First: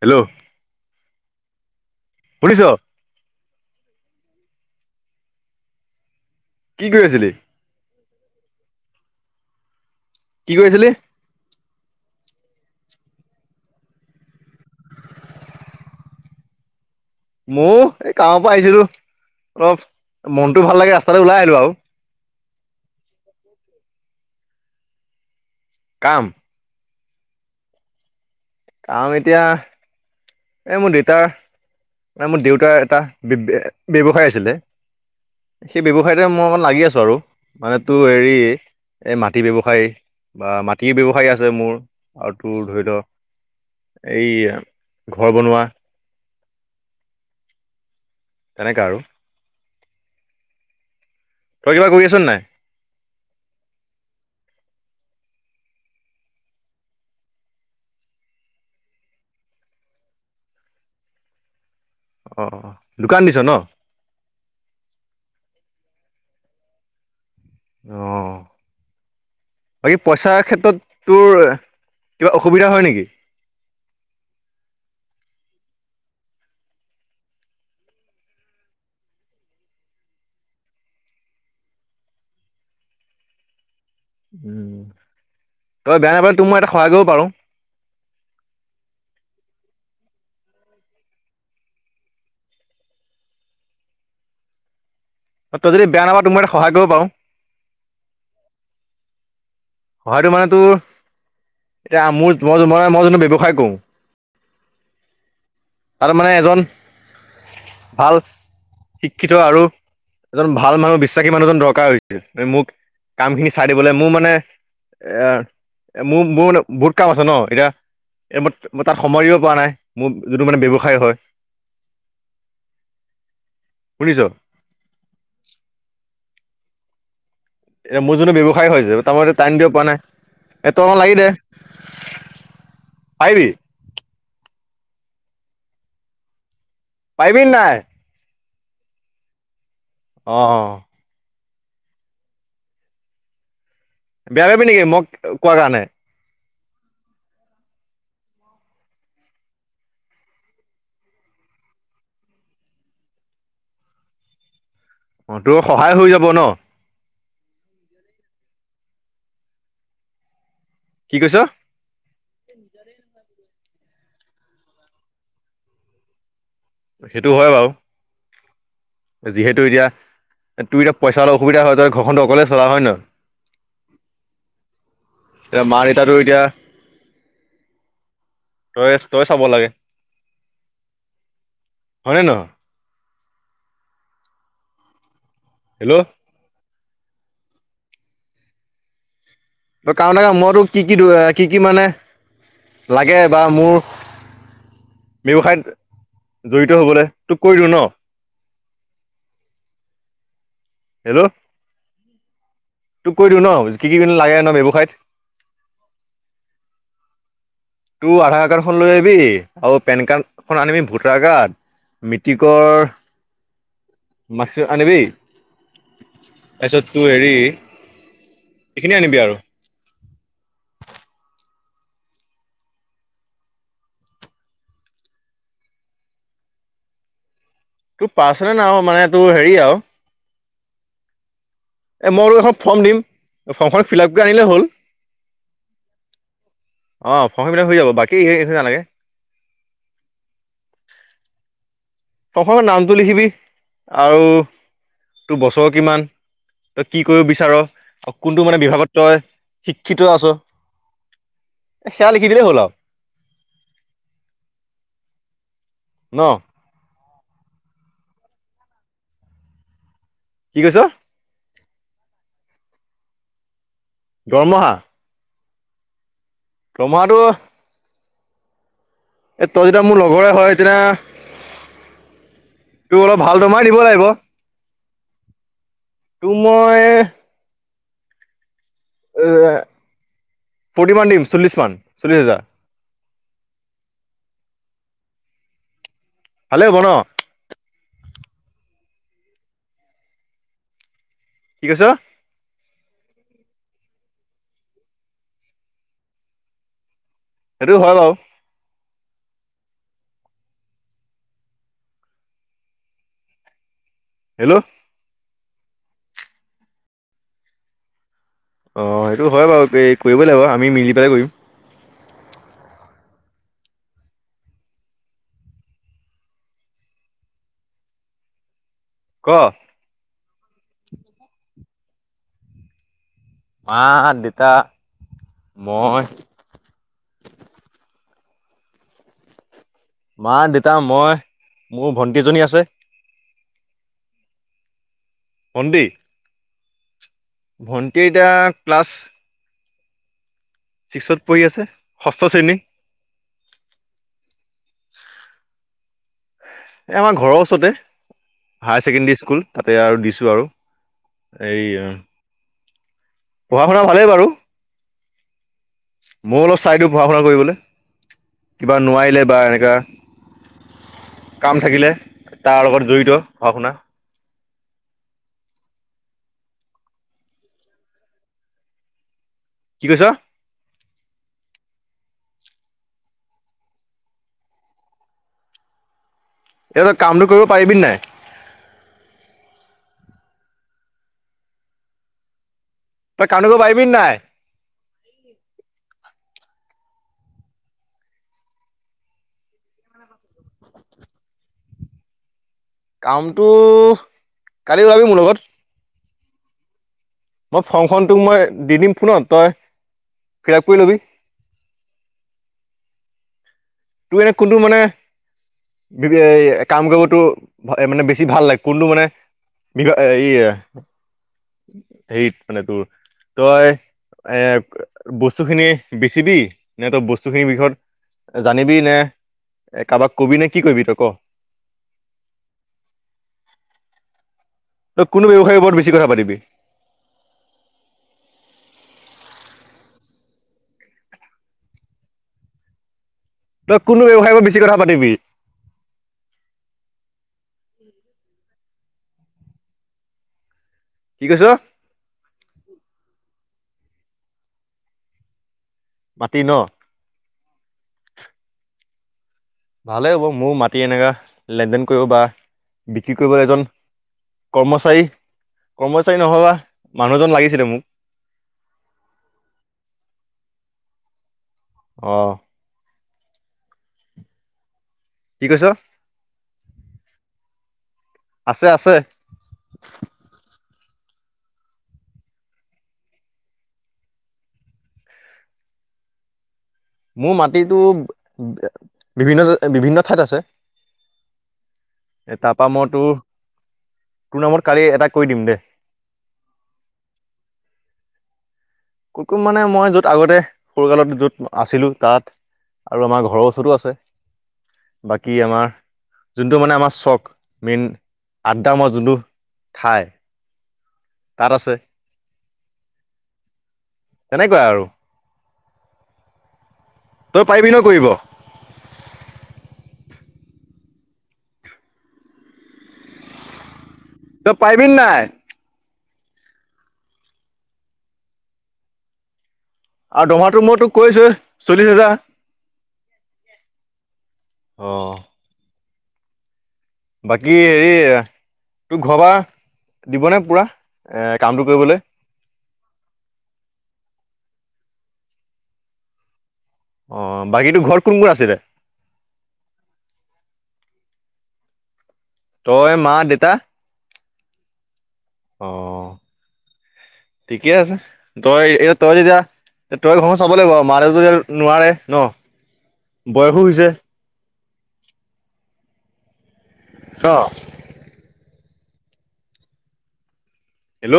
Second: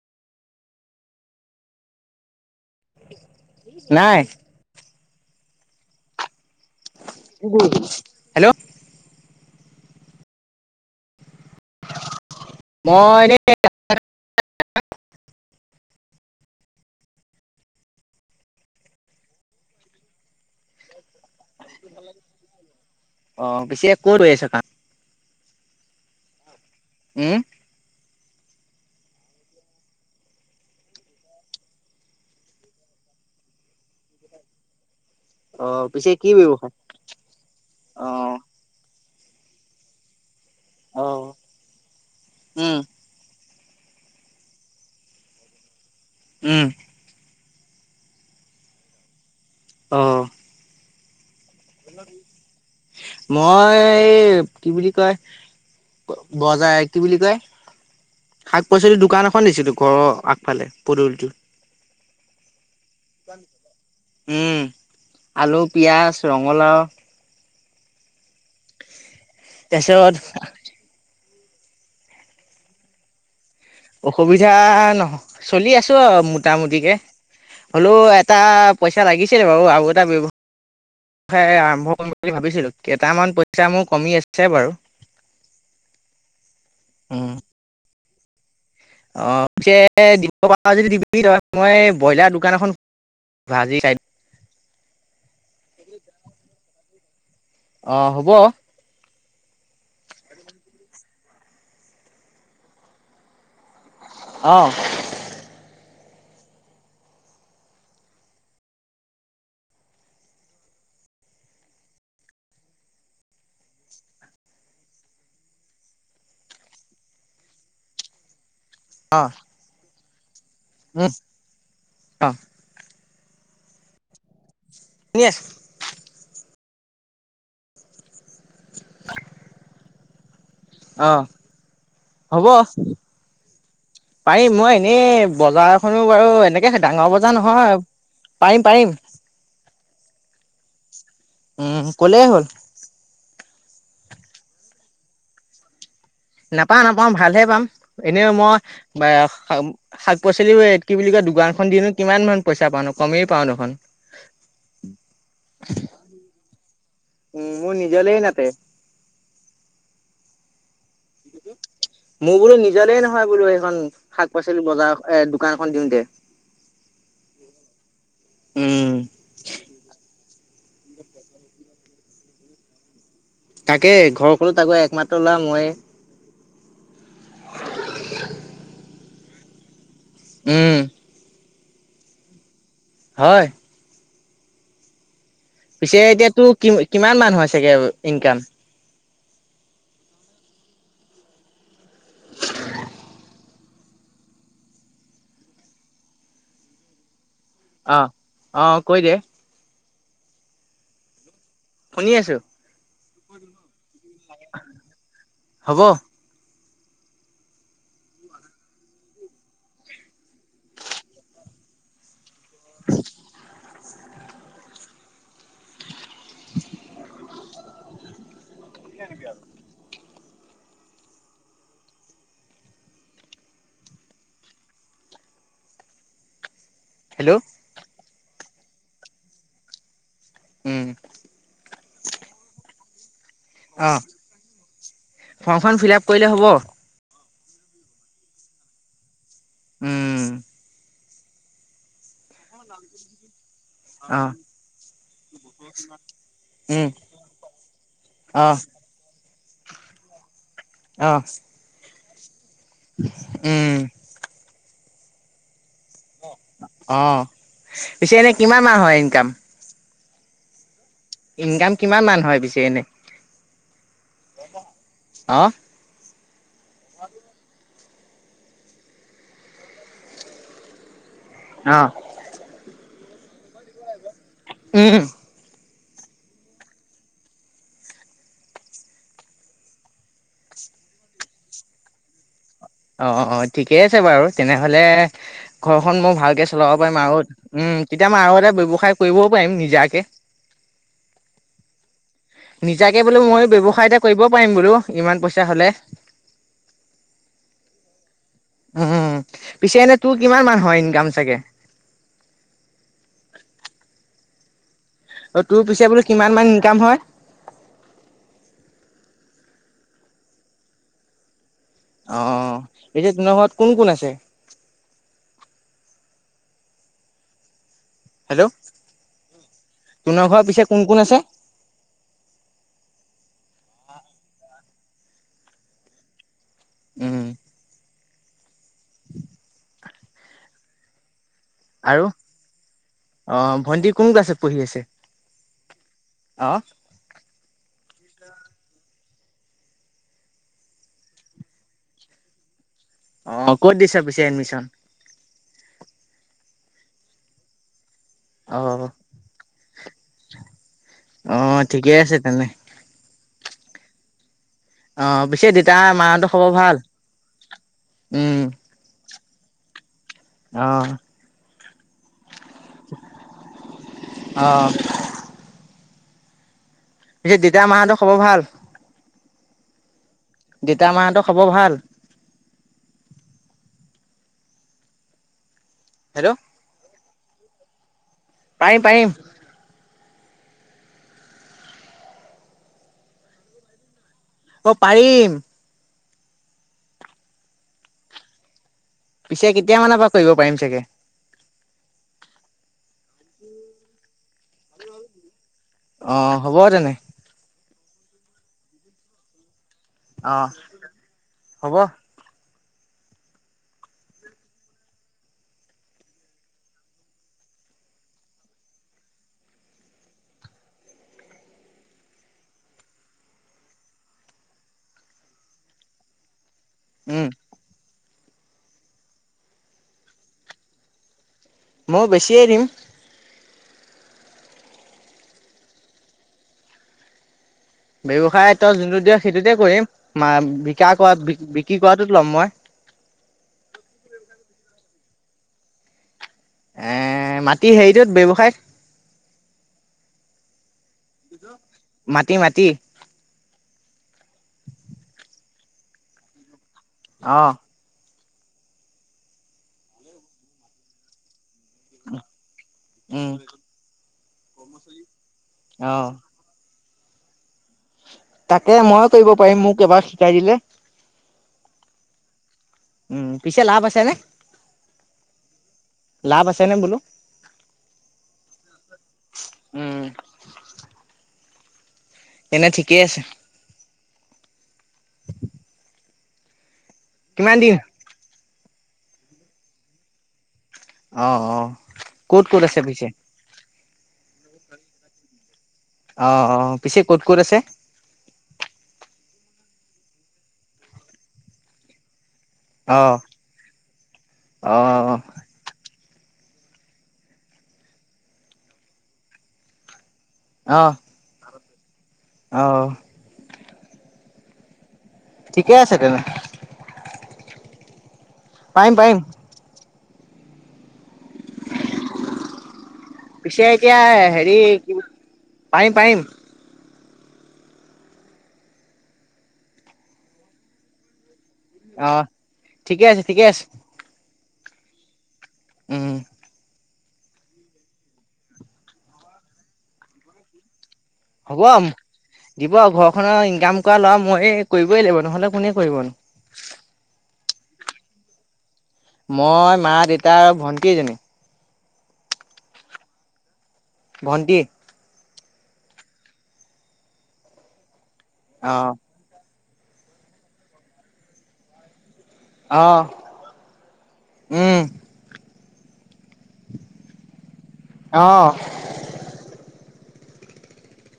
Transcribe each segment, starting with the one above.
Hello শুনিছ? নাই। কি কৰি আছিলি? হেল্ল' কি কৰিছিলি? মই এনেই মোৰ এই কামৰ পৰা আহিছিলো। অলপ মনটো ভাল লাগে ৰাস্তাতে ওলাই আহিলো আও। অ' পিছে ক'ত হৈ আছে কাম? কাম উম কাম এতিয়া এই মোৰ দেউতাৰ মোৰ দেউতাৰ এটা ব্যৱসায় আছিলে অ সেই পিছে ব্যৱসায়তে কি মই অকমান ব্যৱসায় লাগি আছো আৰু, মানে তোৰ অ হেৰি এই মাটি ব্যৱসায়ী বা মাটিৰ অ ব্যৱসায়ী আছে মোৰ আৰু তোৰ উম ধৰি ল এই ঘৰ বনোৱা উম তেনেকা আৰু। অ'। তই কিবা কৰি আছ নাই? মই এই কি বুলি কি কয় বজাৰ কি বুলি কয় শাক পাচলিৰ দোকান এখন দিছিলো ঘৰৰ আগফালে পদূলিটোত। অ'। দোকান দিছ ন? উম আলু, পিয়াজ, ৰঙালাও অ' আৰু তাৰপিছত পইচাৰ ক্ষেত্ৰত তোৰ কিবা অসুবিধা হয় নেকি? অসুবিধা নহয় চলি আছো আৰু মোটামুটিকে হলেও এটা পইচা লাগিছিল বাৰু আৰু এটা ব্যৱ আৰম্ভ কৰিম বুলি ভাবিছিলোঁ কেইটামান পইচা মোক উম তই বেয়া নাপালে তোৰ মই এটা সহায় কৰিব উম পাৰো। অ' পিছে দিব পাৰ যদি দিবি তই মই ব্ৰইলাৰ দোকান এখন ভাজি খাই অ', তই যদি বেয়া নাপাৱ তোক মই এটা সহায় কৰিব পাৰোঁ। অ', হ'ব। সহায়টো মানে তোৰ, এতিয়া মোৰ মই-মই-মই জোনটো ব্যৱসায় কৰোঁ। অ', তাতে মানে এজন, ভাল শিক্ষিত আৰু এজন ভাল মানুহ, বিশ্বাসী মানুহ এজন দৰকাৰ হৈছে, মোক কাম খিনি চাই দিবলে, মোৰ মানে এ', এ', মোৰ-মোৰ মানে বহুত কাম আছে ন! এতিয়া মই তাত সময় দিব পৰা নাই, মোৰ যিটো মানে ব্যৱসায় হয়। শুনিছ? শুনি আছোঁ। এতিয়া মোৰ যোনটো ব্যৱসায় হয় যে, তাৰ মতে টাইম দিব পৰা নাই। এ তই অকণ লাগি দে অ', হ'ব, পাৰিবি পাৰিম মই। এ', বজাৰ এখনো বাৰু, এনেকে ডাঙৰ বজাৰ পাৰিবি নাই নহয়। পাৰিম, পাৰিম। অ', উম, ক'লেই হ'ল। বেয়া পাবি নেকি মোক কোৱা কাৰণে? নাপাওঁ, নাপাওঁ ভালহে পাম। এনেও মই বে শাক পাচলিও এত কি বুলি কয় দোকানখন দিনো কিমানমান পইচা পাওঁনো, কমেই পাওঁ দেখোন। অ' তোৰ সহায় হৈ যাব ন। উম', মোৰ নিজলেই নাতে। কি কৈছ? মোৰ বোলো নিজলেই নহয় বোলো সেইখন, শাক পাচলি বজাৰ এ', দোকানখন দিওঁতে। সেইটো হয় বাৰু। উম যিহেতু এতিয়া, তোৰ এতিয়া পইচাৰ অলপ অসুবিধা হয়, তই ঘৰখনটো অকলে চলাৱ, হয় নে নহয়? তাকেই, ঘৰখনো তাকো একমাত এতিয়া, মা দেতাটো এতিয়া তইয়ে তই চাব লাগে। উম। হয় নে নহয়? হয়। হেল্ল' পিছে এতিয়া তোৰ কি কিমান মানুহ আছেগে ইনকাম? কাৰণেকা-মইতো কি কি-দু-কি কি মানে, লাগে বা মোৰ? ব্যৱসায়ত জড়িত হবলৈ। তোক কৰি দিওঁ ন? অ', অ', কৈ দে? হেল্ল'। শুনি আছোঁ। তোক কৈ দিওঁ ন, কি কি কিনো লাগে ন ব্যৱসায়ত। হ'ব তোৰ আধাৰ কাৰ্ডখন লৈ আহিবি আৰু পেন কাৰ্ড খন আনিবি, ভোটাৰ কাৰ্ড মেট্ৰিকৰ মাৰ্কচিট আনিবি। তাৰপিছত তোৰ হেৰি এইখিনিয়ে আনিবি আৰু হেল্ল'। তোৰ পাৰ্চনেল আৰু, মানে তোৰ হেৰি আৰু উম, এই মই তোক এখন ফৰ্ম দিম। ফৰ্মখন অ', ফিল আপ কৰি আনিলেই হ'ল, ফৰ্মখন ফিল আপ কৰিলে হ'ব? অ'। ফৰ্মখন ফিলআপ হৈ যাব, বাকী সেই একো নালাগে? উম, প্ৰথমে নামটো লিখিবি আৰু অ', তোৰ বছৰ কিমান উম, তই কি কৰিব বিচাৰ কোনটো অ', মানে বিভাগত তই শিক্ষিত আছ। আহ। শাহ লিখি দিলে হল আৰু। উম। ন অ' পিছে এনে কিমান মাহ হয় ইনকাম? কি কৈছ? ইনকাম কিমান মান হয় পিছে এনে? দৰমহা? অ'। দৰমহাটো এ তই যেতিয়া মোৰ লগৰে হয় তেতি আহ। তোৰ অলপ ভাল দৰমহাই দিব লাগিব। উম। ত মই এ ফৰ্টি মান দিম চল্লিছ মান চল্লিছ হেজাৰ। অ' অ' ঠিকেই আছে বাৰু তেনেহলে ঘ মই ভালকে ভালেই চলাব হ'ব ন পাৰিম আৰু উম তেতিয়া মই আৰু এটা ৱ্যৱসায় কৰিবও পাৰিম নিজাকে। কি কৈছ নিজাকে বোলো মই ব্যৱসায় এটা কৰিব পাৰিম বোলো ইমান পইচা হ'লে হটো হয় বাৰু উম পিছে এনে তোৰ কিমান মানু হয় ইনকাম চাগে। হেল্ল' অ 'তোৰ পিছে বোলেো কিমান মান ইনকাম হয়। অ' সেইটো হয় বাৰু এই কৰিবই লাগিব আমি মিলি পেলাই কৰিম অ 'এ যেয়া তোমাৰ ঘৰত কোন কোন আছে হেল্ল' ক তনৰ ঘৰৰ পিছে কোন কোন আছে। মা দেতা মই উম, মা দেতা মই মোৰ আৰু ভন্টিজনী আছে। অ ভণ্টি কোন আছে পঢ়ি আছে। অন্দি অ' ভণ্টি এতিয়া ক্লাছ ছিক্সত পৰিঢ়ি আছে ষষ্ঠ শ্ৰেণী অ 'ক'ত দিছ পিছে এডমিশন এ আমাৰ ঘৰৰ ওচৰতে অ হায়াৰ ছেকেণ্ডৰী স্কুল তাতে আৰু দিছো আৰু অ এই ঠিকে আছে তেনে পঢ়া শুনা ভালেই বাৰু অ পিছে দেউতা মাহঁতৰ ময়ও খবৰ অলপ ভাল চাই দিওঁ পঢ়া শুনা কৰিবলৈ কিবা নোৱাৰিলে বা এনেকা আহ। কাম থাকিলে তাৰ লগত জড়িত পঢ়া শুনা। অ' পিছে দেতা মাহতো খবৰ ভাল। কি কৈছ। তা মাহতটো খাব ভাল। হেল্ল' এই কামটো কৰিব পাৰিবি নাই পাৰিম পাৰিম তই [inaudible] পাৰিবি নাই অ পাৰিম পিছে কেতিয়া মানৰ পৰা কৰিব পাৰিম চাগে। কামটো কালি ওলাবি মোৰ লগত। অ হ'ব তেনে। মই ফংখন তোক মই দি দিম ফোনত তই অ' ফিল আপ কৰি ল'বি হ'ব তোৰ এনে কোনটো মানে। এ কাম কৰিবতো মানে বেছি ভাল লাগে কোনটো মানে এই সেইত মানে তোৰ। তই এ বস্তু খিনি বেচিব নে তই উম বস্তুখিনিৰ বিষয়ত জানিবি নে কাৰোবাক কবি নে কি কৰিবি তই ক? মই বেছিয়ে দিম। তই কোনতো ব্যৱসায়ৰ ওপৰত বেছি কথা পাতিবি? ব্যৱসায় তই যোনটো দিয় সেইটোতে কৰিম বিকাচ হোৱা বিক্ৰী কৰাটোত ল'ম মই। তই কোনতো ব্যৱসায়ৰ ওপৰত বেছি কথা পাতিবি? এ' মাটি হেৰিটোত ব্যৱসায়। কি কৈছ মাটি-মাটি। মাতি ন? অ'। ভালেই হ'ব মোৰ মাটি এনেকুৱা লেনদেন কৰিব পৰা বিক্ৰী উম কৰিবলৈ এজন কৰ্মচাৰী অ' কৰ্মচাৰী নহবা মানুহজন লাগিছিলে মোক। তাকে ময় কৰিব পাৰিম মোক এবাৰ শিকাই দিলে। অ'। উম, পিছে লাভ আছে নে কি কৈছ লাভ আছে নে বোলো। আছে-আছে। উম এনে ঠিকেই আছে। মোৰ কিমান দিন মাটিতো বিভিন্ন ঠাইত আছে। অ', অ' ক'ত ক'ত তাৰপা আছে মই পিছে? তোৰ তোৰ নামত কালি এটা কৰি দিম দে। অ', অ' পিছে ক'ত, ক'ত আছে? কত-কত মানে মই য'ত আগতে সৰুকালত য'ত আছিলো তাত। আৰু অ' আমাৰ ঘৰৰ ওচৰতো আছে অ' বাকী আমাৰ যোনটো মানে আমাৰ চখ মেইন আড্ডা মমৰ যোনটো ঠাই অ'। তাত আছে। অ'। তেনেকুৱা আৰু। ঠিকে আছে তেনে। তই পাৰিবি ন কৰিব? পাৰিম পাৰিম [inaudible] পিছে এতিয়া তই হেৰি পাৰিবি নাই পাৰিম-পাৰিম। আৰু দৰমহা তো ময় টোক কৈছোয়ে। অ' ঠিকে আছে ঠিকে আছে। অ'। উম। বাকী হেৰি তোক ঘৰপা দিবনে পুৰা? এ হ'ব কামটো কৰিবলৈ দিব আৰু ঘৰ খনৰ কাম কৰা ল'ৰা মইয়ে কৰিবই লাগিব নহ'লে কোনে কৰিবনো। অ' বাকীটোৰ ঘৰত কোন কোন আছে? মই মা, দেউতা আৰু ভন্টি এজনী। তই মা দেউতা ভণ্টি। অ' ঠিকে আছে তই অ এই তই যেতিয়া তই ঘৰ চাব লাগিব মা দেউতাই নোৱাৰে ন অ বয়সো হৈছে। উম। অ'। অ'। হেল্ল'!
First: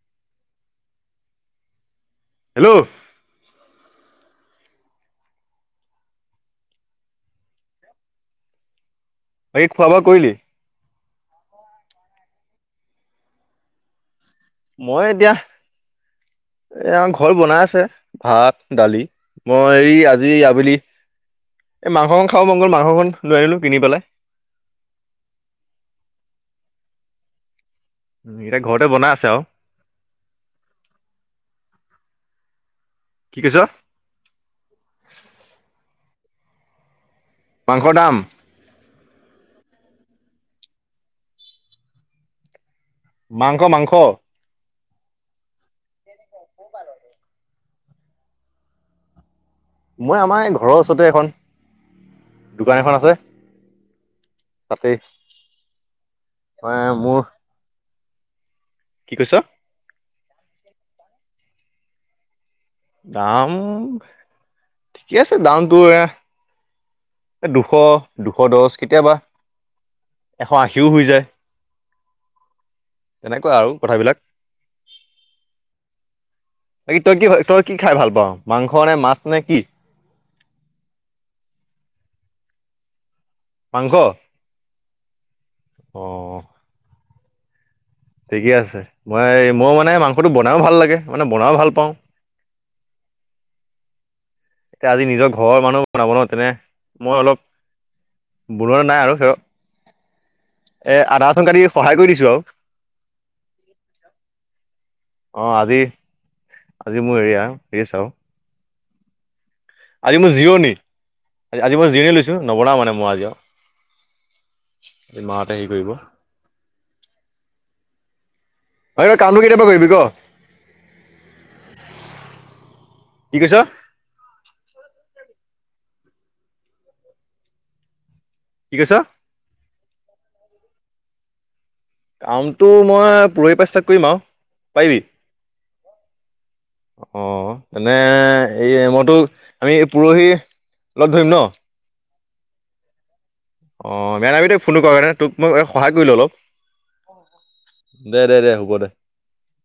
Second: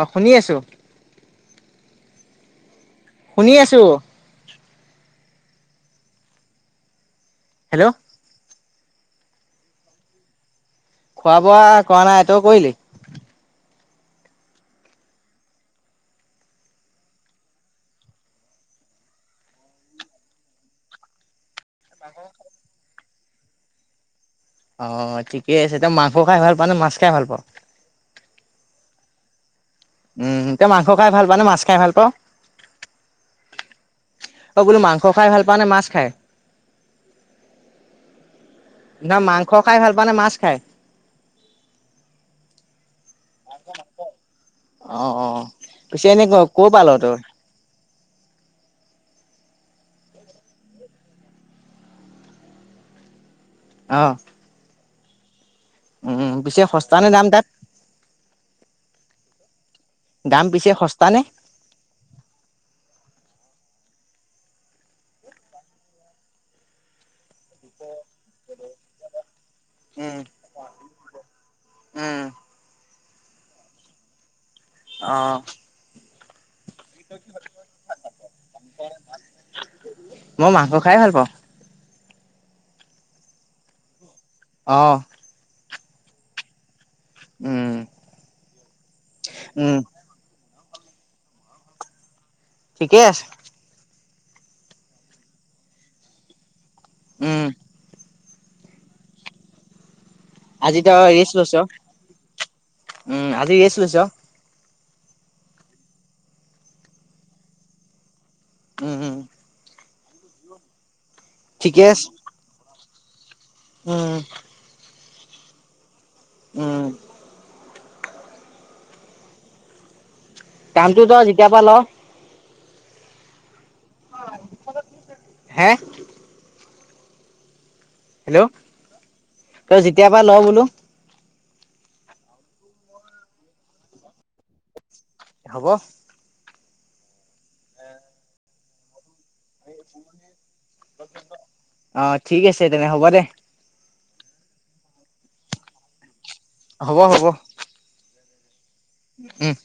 অ' শুনি আছো। হেল্ল'! শুনি আছো। হেল্ল'! বাকী, খোৱা-বোৱা কৰিলি? খোৱা-বোৱা কৰা নাই। তই কৰিলি? মই এতিয়া এয়া ঘৰত বনাই আছে ভাত, দালি। মই এই আজি আবেলি এই মাংস অকন খাব মন গল, মাংস অকন লৈ আনিলো কিনি পেলাই। অ' ঠিকেই আছে, এতিয়া মাংস খাই ভাল পোৱা নে মাছ খাই ভাল পোৱা? উম, এতিয়া ঘৰতে বনাই আছে আৰু। উম, তই মাংস খাই ভাল পাৱ নে মাছ খাই ভাল পাৱ? কি কৈছ? অ বোলো মাংস খাই ভাল পাওঁ নে মাছ খাই? মাংস দাম। না মাংস খাই ভাল পাওঁ নে মাছ খাই? মাংস মাংস। অ অ পিছে এনে ক ক পা ল তই? মই আমাৰ এই ঘৰৰ ওচৰতে এখন দোকান এখন আছে। অহ। তাতে উম পিছে সস্তা নে দাম তাত? কি কৈছ? দাম পিছে সস্তা নে? দাম ঠিকে আছে দাম তোৰ এ এ দুশ দুশ দহ কেতিয়াবা উম এশ আশীও হৈ যায়। উম এনেকুৱা আৰু কথাবিলাক। অ। বাকী তই কি তই কি খাই ভাল পাওঁ মাংস নে মাছ নে কি? মই মাংস খাই ভাল পাওঁ। মাংখ অ। অ। উম। ঠিকে আছে মই মই উম মানে মাংসটো বনাইয়ো ভাল লাগে মানে বনাই ভাল পাওঁ। ঠিকেই আছে। এতিয়া আজি নিজৰ ঘৰৰ মানুহ বনাব ন তেনে, মই উম অলপ বৰোৱা নাই আৰু হেয়। আজি এ তই আদা ৰেষ্ট ৰচুন লৈছ কাটি সহায় কৰি দিছোঁ আৰু। উম আজি ৰেষ্ট লৈছ অ আজি, আজি মোৰ এৰিয়া এ চাওঁ। উম উম। আজি মোৰ জিৰণি, আজি ঠিকে মই আছে জিৰণি লৈছো। নবনাওঁ মানে মই আজিও। উম। মাহঁতে হেৰি কৰিব। উম। অই তই কামটো কেতিয়াৰ পৰা কৰিবি ক? কামটো ত‌ই যেতিয়াৰ পৰা ল। কি কৈছ? হে? হেল্ল' কি কৈছ তই যেতিয়াৰ পৰা ল বোলো। কামটো মই পৰহি পৰা ষ্টাৰ্ট কৰিম আৰু, পাৰিবি? হ'ব অ এনে এই মইতো আমি এই পৰহি লগ ধৰিম ন অ ঠিক আছে তেনে হ'ব দে অ বেয়া নাপাবি দে ফোনটো কৰ কাৰণে তোক মই সহায় কৰিলো অলপ হ'ব হ'ব দে দে হ'ব দে উম